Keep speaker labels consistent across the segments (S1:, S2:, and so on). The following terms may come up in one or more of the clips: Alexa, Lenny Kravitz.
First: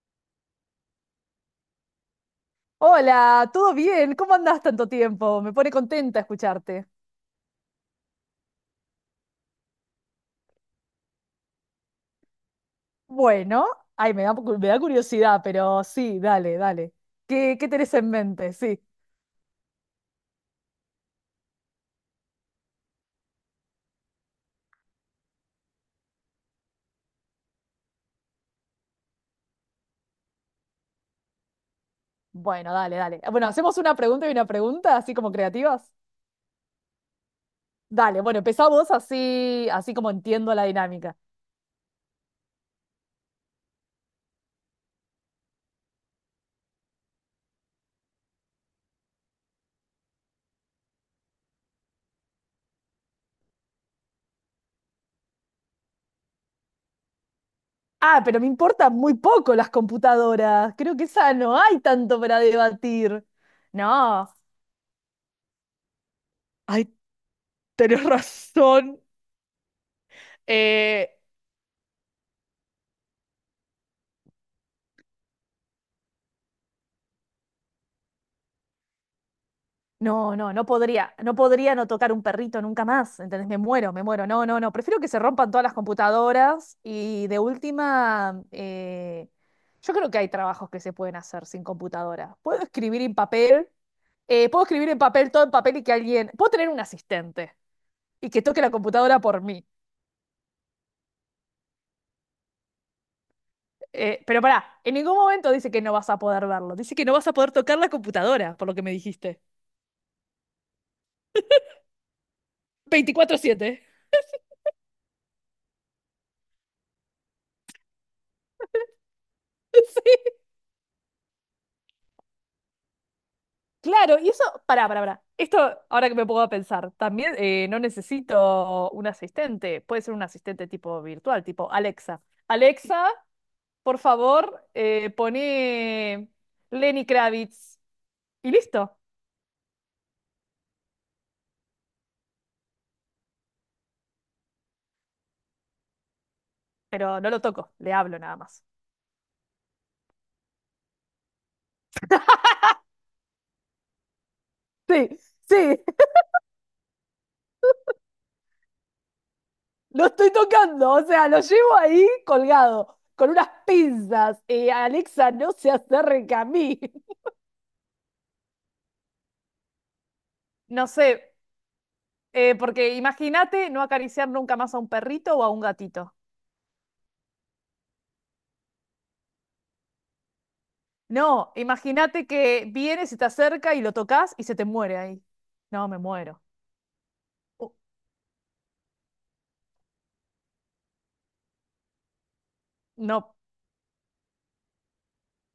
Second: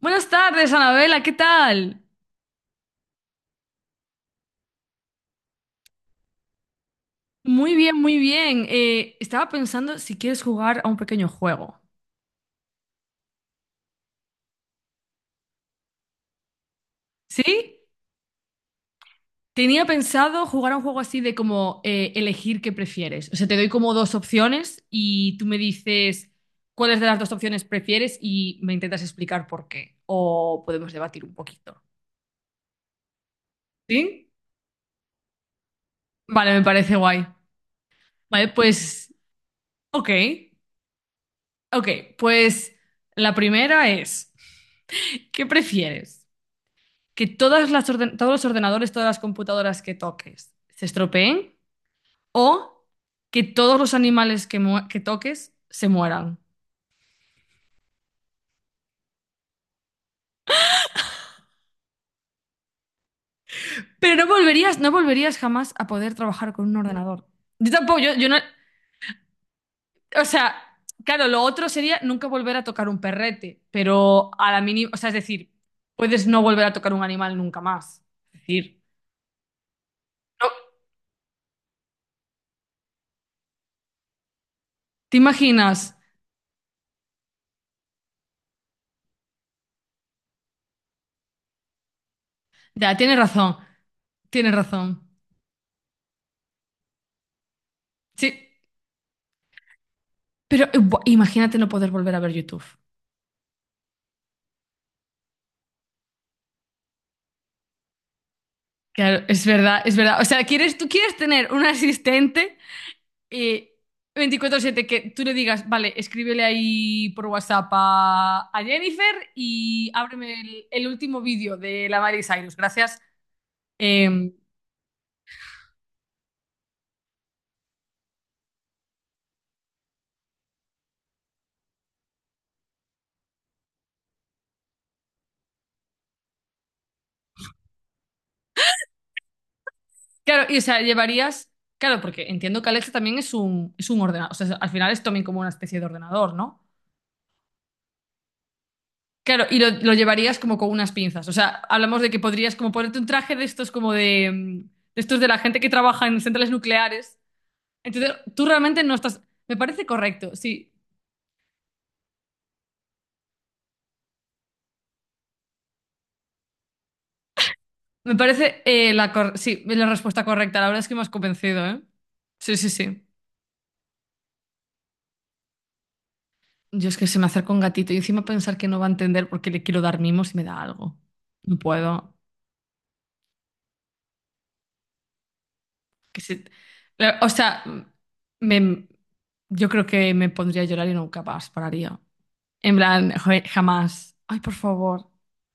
S1: Buenas tardes, Anabela, ¿qué tal?
S2: Hola, ¿todo bien? ¿Cómo andás tanto tiempo? Me pone contenta escucharte.
S1: Muy bien, muy bien. Estaba pensando si quieres jugar a un pequeño juego.
S2: Bueno, ay, me da curiosidad, pero sí, dale, dale. ¿Qué
S1: ¿Sí?
S2: tenés en mente? Sí.
S1: Tenía pensado jugar a un juego así de como elegir qué prefieres. O sea, te doy como dos opciones y tú me dices cuáles de las dos opciones prefieres y me intentas explicar por qué. O podemos debatir un poquito.
S2: Bueno, dale, dale. Bueno, hacemos una pregunta
S1: ¿Sí?
S2: y una pregunta, así como creativas.
S1: Vale, me parece guay.
S2: Dale, bueno,
S1: Vale,
S2: empezamos
S1: pues,
S2: así, así
S1: ok.
S2: como entiendo la dinámica.
S1: Ok, pues la primera es, ¿qué prefieres? ¿Que todas todos los ordenadores, todas las computadoras que toques se estropeen o que todos los animales que toques se mueran?
S2: Ah, pero me importan muy poco las computadoras. Creo que esa no hay tanto para debatir.
S1: Pero no
S2: No.
S1: volverías, no volverías jamás a poder trabajar con un
S2: Ay,
S1: ordenador. Yo tampoco,
S2: tenés
S1: yo no.
S2: razón.
S1: O sea,
S2: Eh,
S1: claro, lo otro sería nunca volver a tocar un perrete, pero a la mínima. O sea, es decir, puedes no volver a tocar un animal nunca más. Es decir,
S2: No,
S1: no,
S2: no, no podría no tocar un perrito nunca más, ¿entendés? Me muero, me muero. No, no, no, prefiero que
S1: ¿te
S2: se rompan todas las
S1: imaginas?
S2: computadoras y de última, yo creo que hay trabajos que se pueden hacer sin computadora. Puedo
S1: Ya,
S2: escribir en
S1: tienes razón,
S2: papel,
S1: tienes
S2: puedo escribir en
S1: razón.
S2: papel, todo en papel y que alguien, puedo tener un asistente
S1: Sí,
S2: y que toque la computadora por mí.
S1: pero imagínate no poder volver a ver YouTube.
S2: Pero pará, en ningún momento dice que no vas a poder verlo, dice que no vas a poder tocar la computadora, por lo que me
S1: Claro,
S2: dijiste.
S1: es verdad, es verdad. O sea, tú quieres tener un asistente
S2: Veinticuatro
S1: eh,
S2: siete.
S1: 24/7 que tú le digas, vale, escríbele ahí por WhatsApp a Jennifer y ábreme el último vídeo de la Miley Cyrus, gracias.
S2: Claro, y
S1: Eh,
S2: eso, pará, pará, pará. Esto, ahora que me puedo pensar, también no necesito un asistente. Puede ser un asistente tipo virtual, tipo Alexa. Alexa, por favor, pone Lenny Kravitz. Y listo.
S1: claro, y o sea, llevarías, claro, porque entiendo que Alexa también es un ordenador, o sea, al final es también como una especie de ordenador, ¿no?
S2: Pero no lo toco, le hablo nada más.
S1: Claro, y lo llevarías como con unas pinzas. O sea, hablamos de que podrías como ponerte un traje de estos como de
S2: Sí,
S1: estos de la gente que
S2: sí,
S1: trabaja en centrales nucleares. Entonces, tú realmente no estás. Me parece
S2: lo estoy
S1: correcto, sí.
S2: tocando, o sea, lo llevo ahí colgado, con unas pinzas. Alexa, no se acerca a mí.
S1: Me parece sí, la respuesta correcta. La verdad
S2: No
S1: es que me has
S2: sé,
S1: convencido, ¿eh? Sí, sí,
S2: porque
S1: sí.
S2: imagínate no acariciar nunca más a un perrito o a un gatito.
S1: Yo es que se me acerca un gatito y encima pensar que no va a entender porque le quiero dar mimos y me da algo.
S2: No,
S1: No puedo.
S2: imagínate que vienes y te acerca y lo tocas y se te muere ahí. No, me
S1: Que
S2: muero.
S1: se- O sea,
S2: Uh,
S1: me- yo creo que me pondría a llorar y nunca más pararía. En plan,
S2: no,
S1: joe, jamás. Ay, por favor.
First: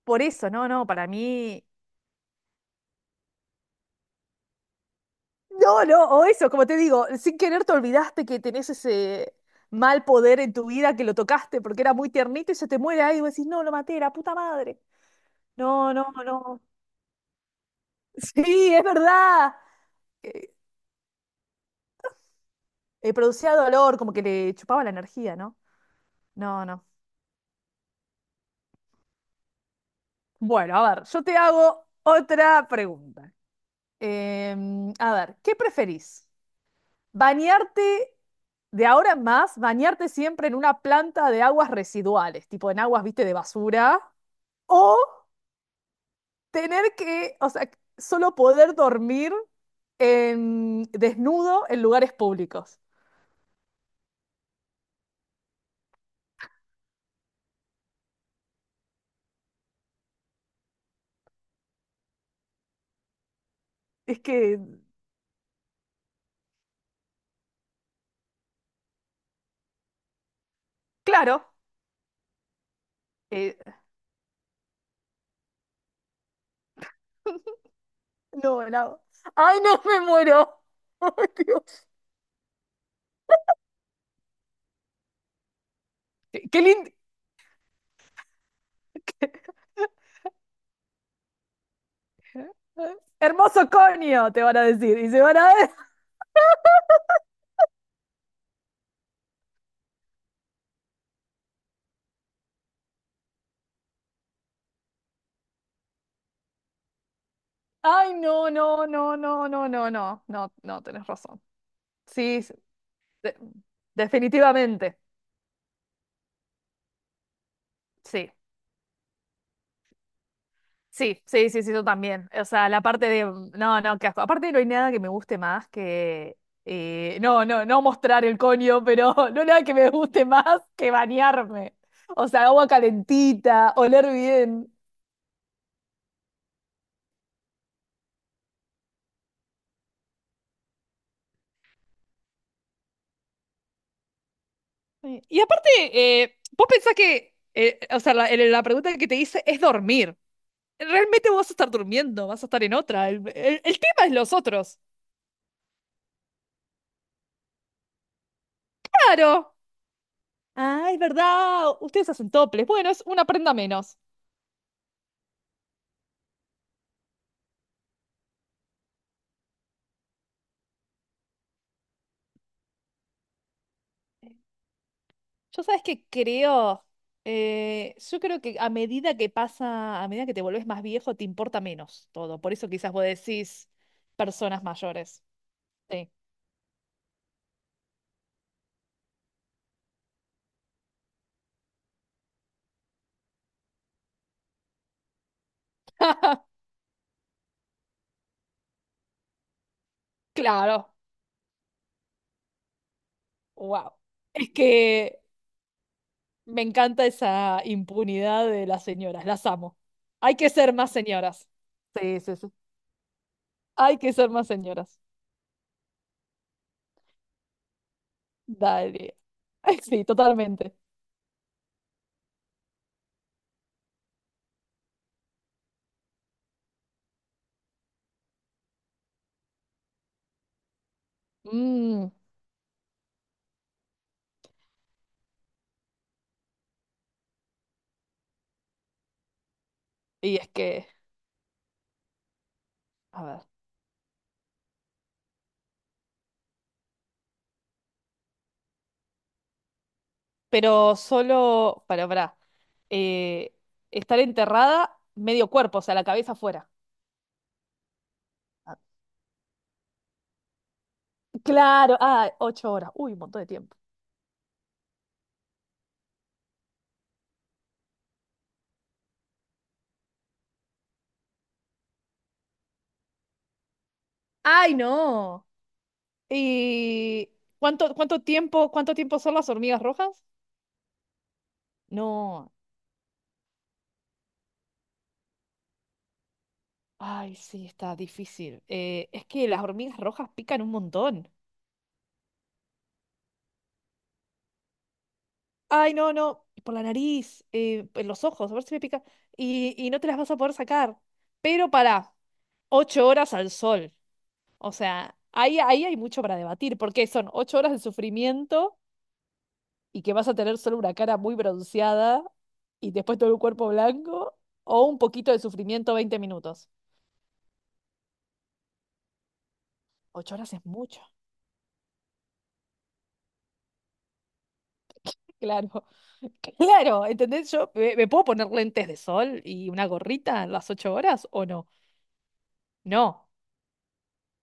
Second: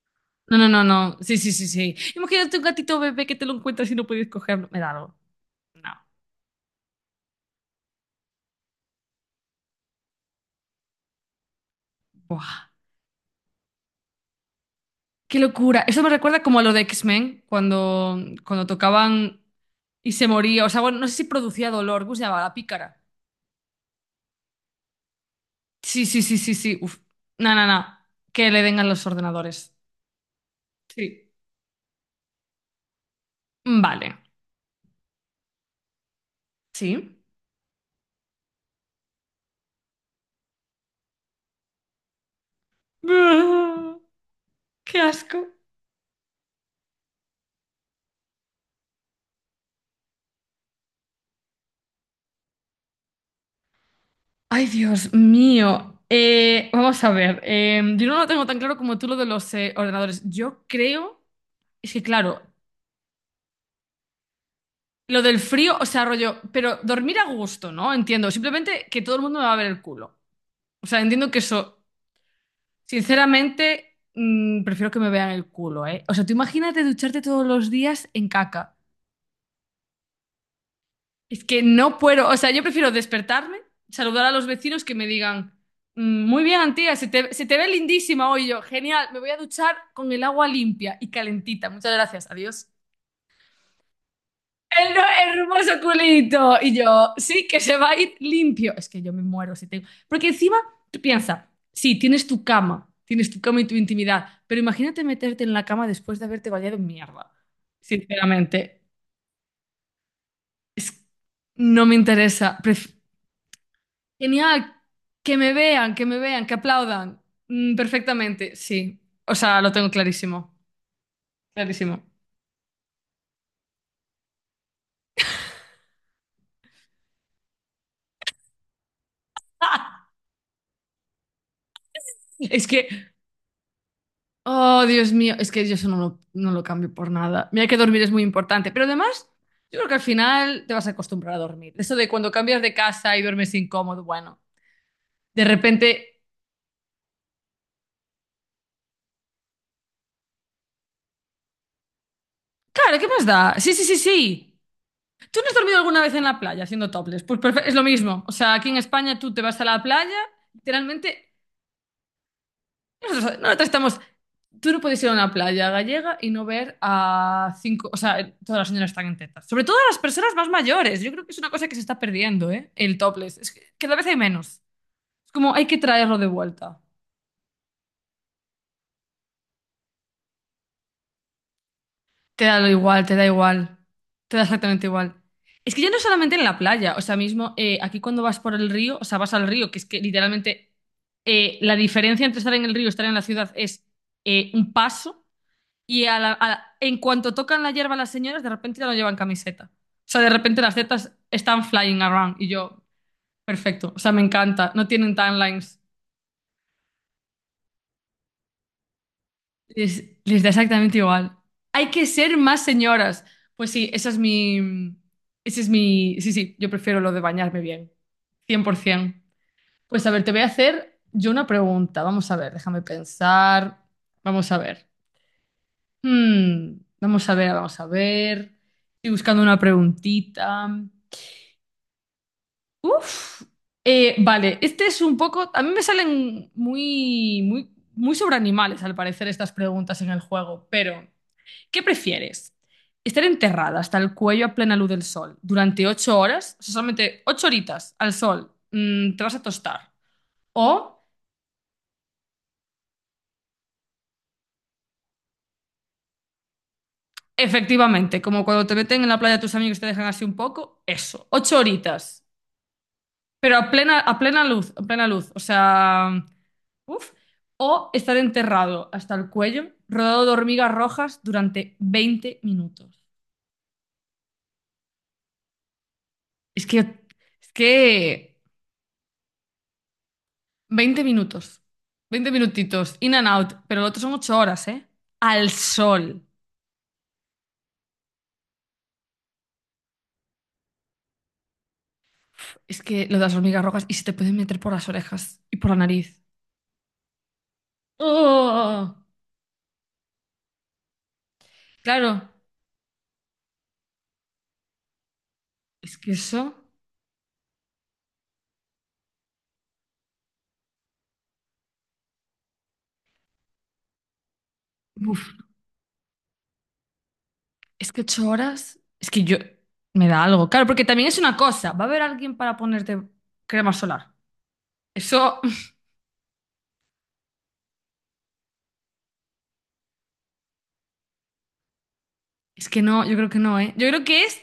S2: por eso,
S1: No, no,
S2: no,
S1: no,
S2: no, para
S1: no. Sí, sí,
S2: mí.
S1: sí, sí. Imagínate un gatito bebé que te lo encuentras y no puedes cogerlo. Me da algo.
S2: No,
S1: No.
S2: no, o eso, como te digo, sin querer te olvidaste que tenés ese mal poder en tu vida que lo tocaste porque era muy tiernito y se
S1: Buah.
S2: te muere ahí y vos decís, no, lo maté, la puta madre.
S1: Qué locura.
S2: No,
S1: Eso
S2: no,
S1: me recuerda como
S2: no.
S1: a lo de X-Men, cuando
S2: Sí, es
S1: tocaban
S2: verdad.
S1: y se
S2: Eh,
S1: moría. O sea, bueno, no sé si producía dolor. ¿Cómo se llamaba? La pícara.
S2: Producía dolor, como que le chupaba la energía, ¿no?
S1: Sí, sí, sí, sí,
S2: No,
S1: sí.
S2: no.
S1: Uf. No, no, no. Que le den a los ordenadores.
S2: Bueno, a ver, yo
S1: Sí.
S2: te hago otra pregunta.
S1: Vale.
S2: A ver, ¿qué preferís?
S1: Sí.
S2: ¿Bañarte de ahora en más, bañarte siempre en una planta de aguas residuales, tipo en aguas, viste, de
S1: Ah,
S2: basura? ¿O
S1: qué asco.
S2: tener que, o sea, solo poder dormir desnudo en lugares públicos?
S1: Ay, Dios mío. Vamos a ver. Yo no lo tengo tan claro como tú lo de los ordenadores. Yo creo. Es que, claro,
S2: Es que,
S1: lo del frío, o sea, rollo. Pero dormir a gusto, ¿no? Entiendo. Simplemente que todo el mundo me va a ver el culo. O sea, entiendo que
S2: claro,
S1: eso,
S2: eh,
S1: sinceramente, prefiero que me vean el culo, ¿eh? O sea, tú imagínate ducharte todos los días en
S2: no,
S1: caca.
S2: no. ¡Ay, no, me muero! ¡Ay,
S1: Es que
S2: Dios!
S1: no puedo, o sea, yo prefiero despertarme, saludar a los vecinos que me digan, "Mm, muy bien,
S2: ¡Qué, lindo!
S1: Antía, se te ve lindísima hoy. Y yo, genial, me voy a duchar con el agua limpia y calentita. Muchas gracias, adiós."
S2: Hermoso coño, te van a
S1: El
S2: decir.
S1: no-
S2: Y se van a
S1: Hermoso culito. Y yo, sí, que se va a ir limpio. Es que yo me muero si tengo. Porque encima, tú piensas, sí, tienes tu cama y tu intimidad, pero imagínate meterte en la cama después de haberte bañado en mierda.
S2: Ay, no,
S1: Sinceramente,
S2: no, no, no, no, no, no, no, no,
S1: es-
S2: tenés razón.
S1: no me
S2: Sí, sí,
S1: interesa.
S2: de-
S1: Genial,
S2: definitivamente.
S1: que me vean, que me vean, que aplaudan.
S2: Sí,
S1: Perfectamente, sí. O sea, lo tengo clarísimo,
S2: sí, sí, sí, sí, yo
S1: clarísimo.
S2: también. O sea, la parte de, no, no, qué asco. Aparte no hay nada que me guste más que, no, no, no mostrar el coño, pero no hay nada que me guste más que bañarme. O sea, agua
S1: Es que
S2: calentita, oler bien.
S1: Oh, Dios mío, es que yo eso no lo cambio por nada. Mira que dormir es muy importante, pero además, yo creo que al final te vas a acostumbrar a dormir. Eso de cuando cambias de casa y duermes incómodo, bueno,
S2: Sí. Y
S1: de
S2: aparte,
S1: repente,
S2: vos pensás que, o sea, la pregunta que te hice es dormir. Realmente vos vas a estar durmiendo, vas a estar en
S1: claro, ¿qué
S2: otra. El,
S1: más da?
S2: el-
S1: Sí,
S2: el
S1: sí, sí,
S2: tema es los
S1: sí.
S2: otros.
S1: ¿Tú no has dormido alguna vez en la playa haciendo topless? Pues es lo mismo. O sea, aquí en España tú te
S2: Claro.
S1: vas a la playa,
S2: Ah, es
S1: literalmente.
S2: verdad. Ustedes hacen toples. Bueno, es una prenda
S1: Nosotros
S2: menos.
S1: estamos. Tú no puedes ir a una playa gallega y no ver a cinco. O sea, todas las señoras están en tetas. Sobre todo las personas más mayores. Yo creo que es una cosa que se está perdiendo, ¿eh? El topless. Es que cada vez hay menos. Es como
S2: Yo
S1: hay que
S2: sabes que
S1: traerlo de vuelta.
S2: creo, yo creo que a medida que pasa, a medida que te volvés más viejo, te importa menos todo.
S1: Te
S2: Por
S1: da lo
S2: eso quizás vos decís
S1: igual. Te da
S2: personas
S1: exactamente igual.
S2: mayores.
S1: Es que ya no
S2: Sí.
S1: solamente en la playa. O sea, mismo aquí cuando vas por el río, o sea, vas al río, que es que literalmente la diferencia entre estar en el río y estar en la ciudad es un paso. Y en cuanto tocan la hierba las señoras, de repente ya no llevan camiseta. O sea, de repente las
S2: Claro.
S1: tetas están flying around. Y yo, perfecto.
S2: Wow.
S1: O sea, me
S2: Es
S1: encanta. No tienen
S2: que
S1: timelines.
S2: me encanta esa impunidad de las señoras. Las amo.
S1: Les,
S2: Hay
S1: les da
S2: que ser más
S1: exactamente igual.
S2: señoras.
S1: Hay que
S2: Sí, sí,
S1: ser
S2: sí.
S1: más señoras. Pues sí,
S2: Hay
S1: esa
S2: que
S1: es
S2: ser más
S1: mi...
S2: señoras.
S1: Ese es mi... Sí, sí, yo prefiero lo de bañarme bien.
S2: Dale.
S1: 100%.
S2: Ay, sí,
S1: Pues a ver, te voy a
S2: totalmente.
S1: hacer yo una pregunta. Vamos a ver, déjame pensar. Vamos a ver. Vamos a ver, vamos a ver. Estoy buscando una preguntita.
S2: Mm,
S1: Uf, vale, este es un poco. A mí me salen muy, muy, muy sobre animales, al parecer, estas preguntas en el
S2: y es
S1: juego.
S2: que,
S1: Pero, ¿qué prefieres?
S2: a
S1: ¿Estar
S2: ver.
S1: enterrada hasta el cuello a plena luz del sol durante 8 horas? O sea, solamente 8 horitas al sol, te vas a tostar.
S2: Pero
S1: O,
S2: solo, para, eh, estar enterrada medio cuerpo, o sea, la cabeza afuera.
S1: efectivamente, como cuando te
S2: Ah,
S1: meten en la playa tus amigos y te dejan así un poco, eso, ocho
S2: claro,
S1: horitas.
S2: ah, 8 horas. Uy, un montón de
S1: Pero a
S2: tiempo.
S1: plena, a plena luz, a plena luz. O sea. Uf. O estar enterrado hasta el cuello, rodeado de hormigas rojas durante 20 minutos.
S2: ¡Ay, no!
S1: Es que,
S2: ¿Y
S1: es
S2: cuánto, cuánto
S1: que
S2: tiempo, cuánto tiempo son las hormigas rojas?
S1: 20 minutos, veinte
S2: No.
S1: minutitos, in and out, pero lo otro son 8 horas, ¿eh? Al sol.
S2: Ay, sí, está difícil. Es que las hormigas rojas pican un montón.
S1: Es que lo de las hormigas rojas y se te pueden meter por las orejas y por la
S2: Ay, no,
S1: nariz.
S2: no, por la nariz, en los ojos, a ver si me
S1: ¡Oh!
S2: pica. Y no te las vas a poder sacar. Pero
S1: Claro,
S2: pará, 8 horas al sol. O sea, ahí hay
S1: es que
S2: mucho para
S1: eso.
S2: debatir, porque son 8 horas de sufrimiento y que vas a tener solo una cara muy bronceada y después todo el cuerpo blanco, o un
S1: Uf,
S2: poquito de sufrimiento 20 minutos.
S1: es que 8 horas. Es que yo. Me da
S2: Ocho
S1: algo.
S2: horas es
S1: Claro, porque
S2: mucho,
S1: también es una cosa. Va a haber alguien para ponerte crema solar. Eso.
S2: claro. Claro, ¿entendés? Yo me puedo poner lentes de sol y una gorrita en las 8 horas o no.
S1: Es que no, yo
S2: No.
S1: creo que no, ¿eh? Yo creo que es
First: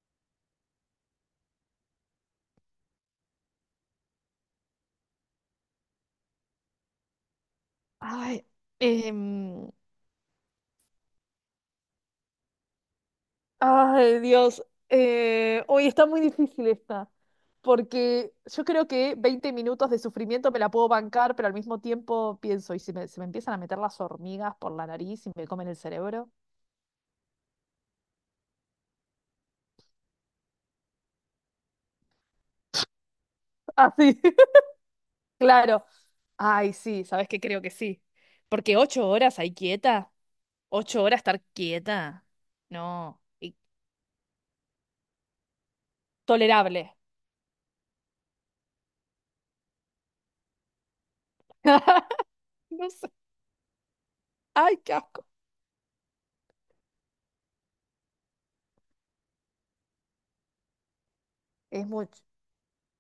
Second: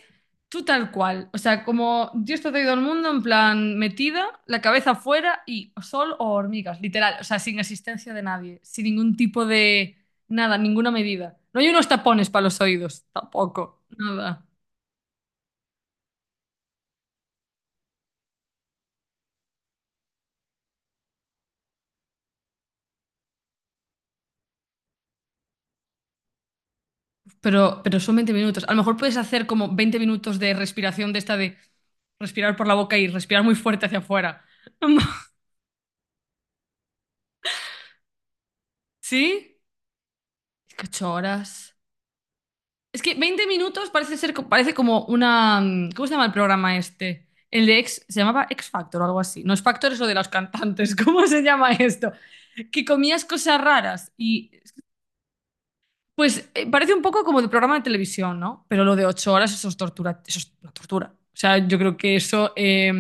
S1: tú tal cual. O sea, como Dios te ha traído al mundo en plan metida, la cabeza afuera y sol o hormigas, literal. O sea, sin asistencia de
S2: Ay,
S1: nadie, sin ningún tipo
S2: em,
S1: de nada, ninguna medida. No hay unos tapones para los oídos, tampoco,
S2: ay,
S1: nada.
S2: Dios. Hoy está muy difícil esta, porque yo creo que 20 minutos de sufrimiento me la puedo bancar, pero al mismo tiempo pienso, ¿y si me, se me empiezan a meter las hormigas por la nariz y me comen el cerebro?
S1: Pero son 20 minutos. A lo mejor puedes hacer como 20 minutos de respiración de esta de respirar por la boca y respirar muy fuerte
S2: Ah,
S1: hacia
S2: sí,
S1: afuera.
S2: claro. Ay, sí, ¿sabes qué? Creo que sí. Porque 8 horas ahí
S1: ¿Sí?
S2: quieta,
S1: Es que
S2: ocho
S1: ocho
S2: horas estar
S1: horas.
S2: quieta,
S1: Es que
S2: no,
S1: 20
S2: y
S1: minutos parece ser, parece como una. ¿Cómo se llama el programa
S2: tolerable.
S1: este? El de X, se llamaba X Factor o algo así. No es Factor, eso de los cantantes. ¿Cómo se llama esto? Que
S2: No sé.
S1: comías cosas raras y.
S2: Ay, qué asco.
S1: Pues parece un poco como de programa de televisión, ¿no? Pero lo de 8 horas, eso es tortura. Eso es una tortura. O sea, yo
S2: Es
S1: creo que
S2: mucho.
S1: eso.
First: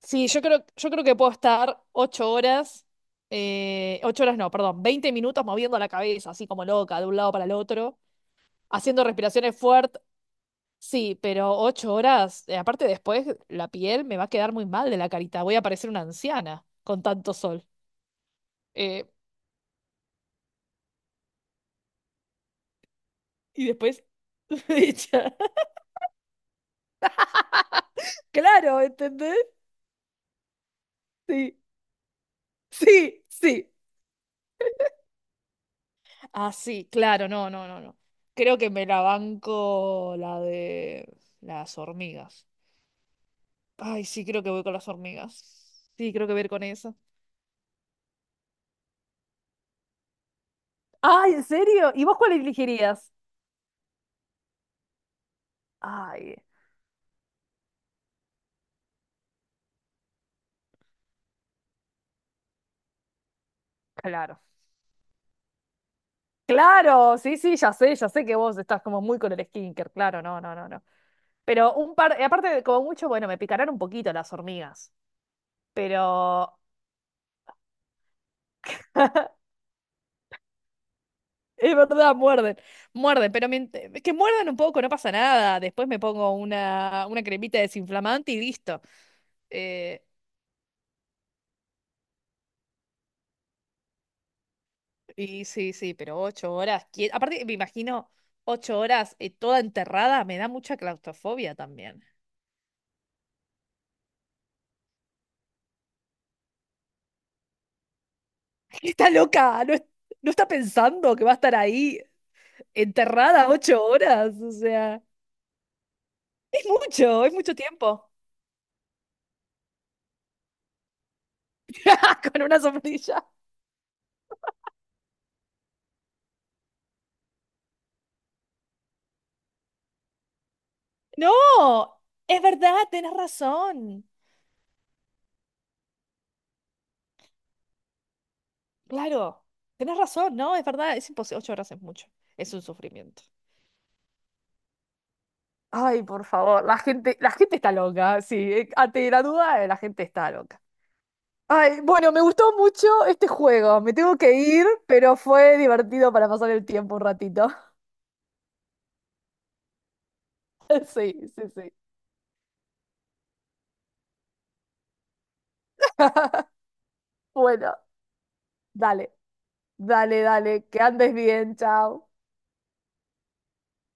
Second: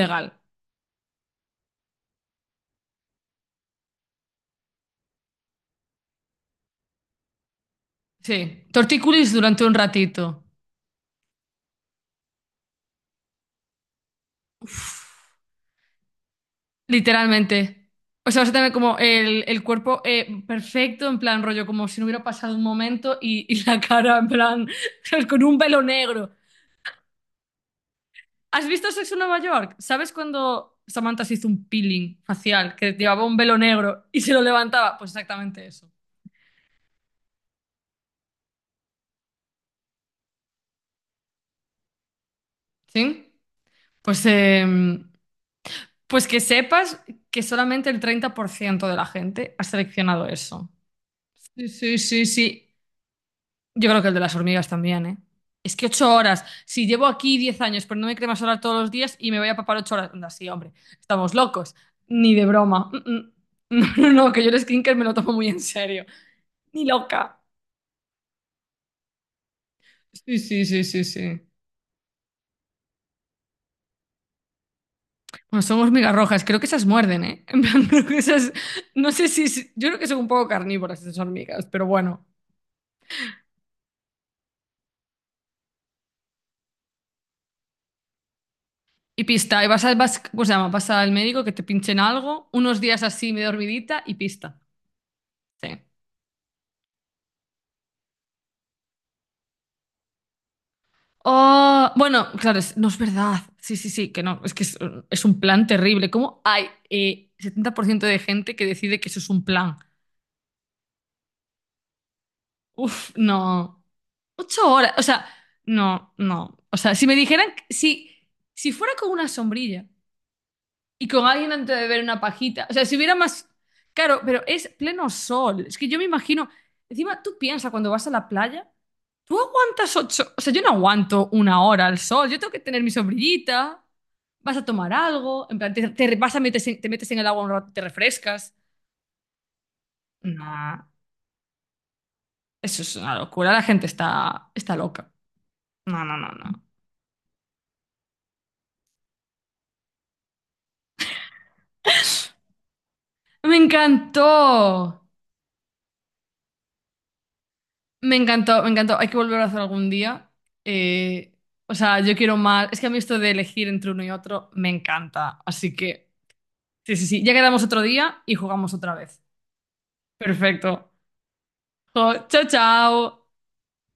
S2: Sí, yo creo que puedo estar 8 horas, 8 horas no, perdón, 20 minutos moviendo la cabeza, así como loca, de un lado para el otro,
S1: Sí.
S2: haciendo
S1: Tortícolis
S2: respiraciones
S1: durante un
S2: fuertes.
S1: ratito.
S2: Sí, pero 8 horas, aparte después la piel me va a quedar muy mal de
S1: Uf.
S2: la carita, voy a parecer una anciana con tanto sol.
S1: Literalmente. O sea, vas a tener como
S2: Eh,
S1: el cuerpo perfecto, en plan rollo, como si no hubiera pasado un momento, y, y
S2: y
S1: la
S2: después,
S1: cara, en plan,
S2: ya.
S1: con un velo negro. ¿Has
S2: Claro,
S1: visto Sexo en
S2: ¿entendés?
S1: Nueva York? ¿Sabes cuando Samantha se hizo
S2: Sí,
S1: un peeling facial que
S2: sí,
S1: llevaba un velo
S2: sí.
S1: negro y se lo levantaba? Pues exactamente eso.
S2: Ah, sí, claro, no, no, no, no. Creo que me la banco la de las hormigas.
S1: ¿Sí?
S2: Ay, sí,
S1: Pues,
S2: creo que voy con las hormigas. Sí, creo
S1: pues
S2: que
S1: que
S2: voy a ir con eso.
S1: sepas que solamente el 30% de la gente ha seleccionado eso.
S2: Ay, ¿en
S1: Sí,
S2: serio?
S1: sí,
S2: ¿Y vos
S1: sí,
S2: cuál
S1: sí.
S2: elegirías?
S1: Yo creo que el de las hormigas también, ¿eh? Es que ocho
S2: Ay,
S1: horas. Si llevo aquí 10 años poniéndome crema solar todos los días y me voy a papar 8 horas. Anda, sí, hombre. Estamos locos. Ni de broma. Mm, mm. No, no, no,
S2: claro,
S1: que yo el skincare me lo tomo muy en serio. Ni
S2: claro, sí,
S1: loca.
S2: sí, ya sé que vos estás como muy con el skinker, claro,
S1: Sí,
S2: no, no,
S1: sí,
S2: no, no.
S1: sí, sí, sí.
S2: Pero un par, y aparte, de como mucho, bueno, me picarán un poquito las hormigas,
S1: Bueno, son hormigas rojas.
S2: pero
S1: Creo que esas muerden, ¿eh? En plan, creo que esas. No sé si. Yo creo que son un poco carnívoras esas hormigas,
S2: es
S1: pero
S2: verdad,
S1: bueno.
S2: muerden, muerden, pero que muerdan un poco, no pasa nada. Después me pongo una cremita desinflamante y listo.
S1: Y pista. Y
S2: Eh,
S1: ¿cómo se llama? Vas al médico que te pinchen algo, unos días así, medio dormidita y pista.
S2: Y sí,
S1: Sí.
S2: sí, pero ocho horas. Aparte, me imagino 8 horas toda enterrada, me da mucha claustrofobia
S1: Oh,
S2: también.
S1: bueno, claro, no es verdad. Sí, sí, sí, que no, es que es un plan terrible. ¿Cómo hay 70% de gente que decide que
S2: Está
S1: eso es un
S2: loca, no,
S1: plan?
S2: no está pensando que va a estar ahí
S1: Uf,
S2: enterrada ocho
S1: no.
S2: horas. O
S1: 8 horas,
S2: sea,
S1: o sea, no, no. O sea, si me
S2: es
S1: dijeran,
S2: mucho
S1: que- si,
S2: tiempo.
S1: si fuera con una sombrilla y con alguien antes de beber una
S2: Con una
S1: pajita, o sea, si hubiera
S2: sombrilla.
S1: más... Claro, pero es pleno sol. Es que yo me imagino, encima tú piensas cuando vas a la playa. ¿Tú aguantas ocho? O sea, yo no aguanto
S2: No,
S1: una hora al sol. Yo
S2: es
S1: tengo que
S2: verdad,
S1: tener mi
S2: tenés
S1: sombrillita.
S2: razón.
S1: Vas a tomar algo. En plan, te vas a metes en- te metes en el agua un rato, te refrescas.
S2: Claro, tenés razón, no, es
S1: Nah,
S2: verdad, es imposible. 8 horas es mucho, es un
S1: eso es una
S2: sufrimiento.
S1: locura. La gente está loca.
S2: Ay,
S1: No, no,
S2: por
S1: no, no.
S2: favor, la gente está loca, sí, ante la duda, la gente está loca. Ay, bueno, me gustó mucho este
S1: Me
S2: juego. Me tengo que ir,
S1: encantó.
S2: pero fue divertido para pasar el tiempo un ratito.
S1: Me encantó, me encantó. Hay que volver a hacer algún día.
S2: Sí,
S1: Eh,
S2: sí, sí.
S1: o sea, yo quiero más. Es que a mí esto de elegir entre uno y otro me encanta. Así que, sí, sí, sí. Ya quedamos
S2: Bueno,
S1: otro día y jugamos otra
S2: dale,
S1: vez.
S2: dale, dale. Que
S1: Perfecto.
S2: andes bien,
S1: Jo,
S2: chao.
S1: chao, chao.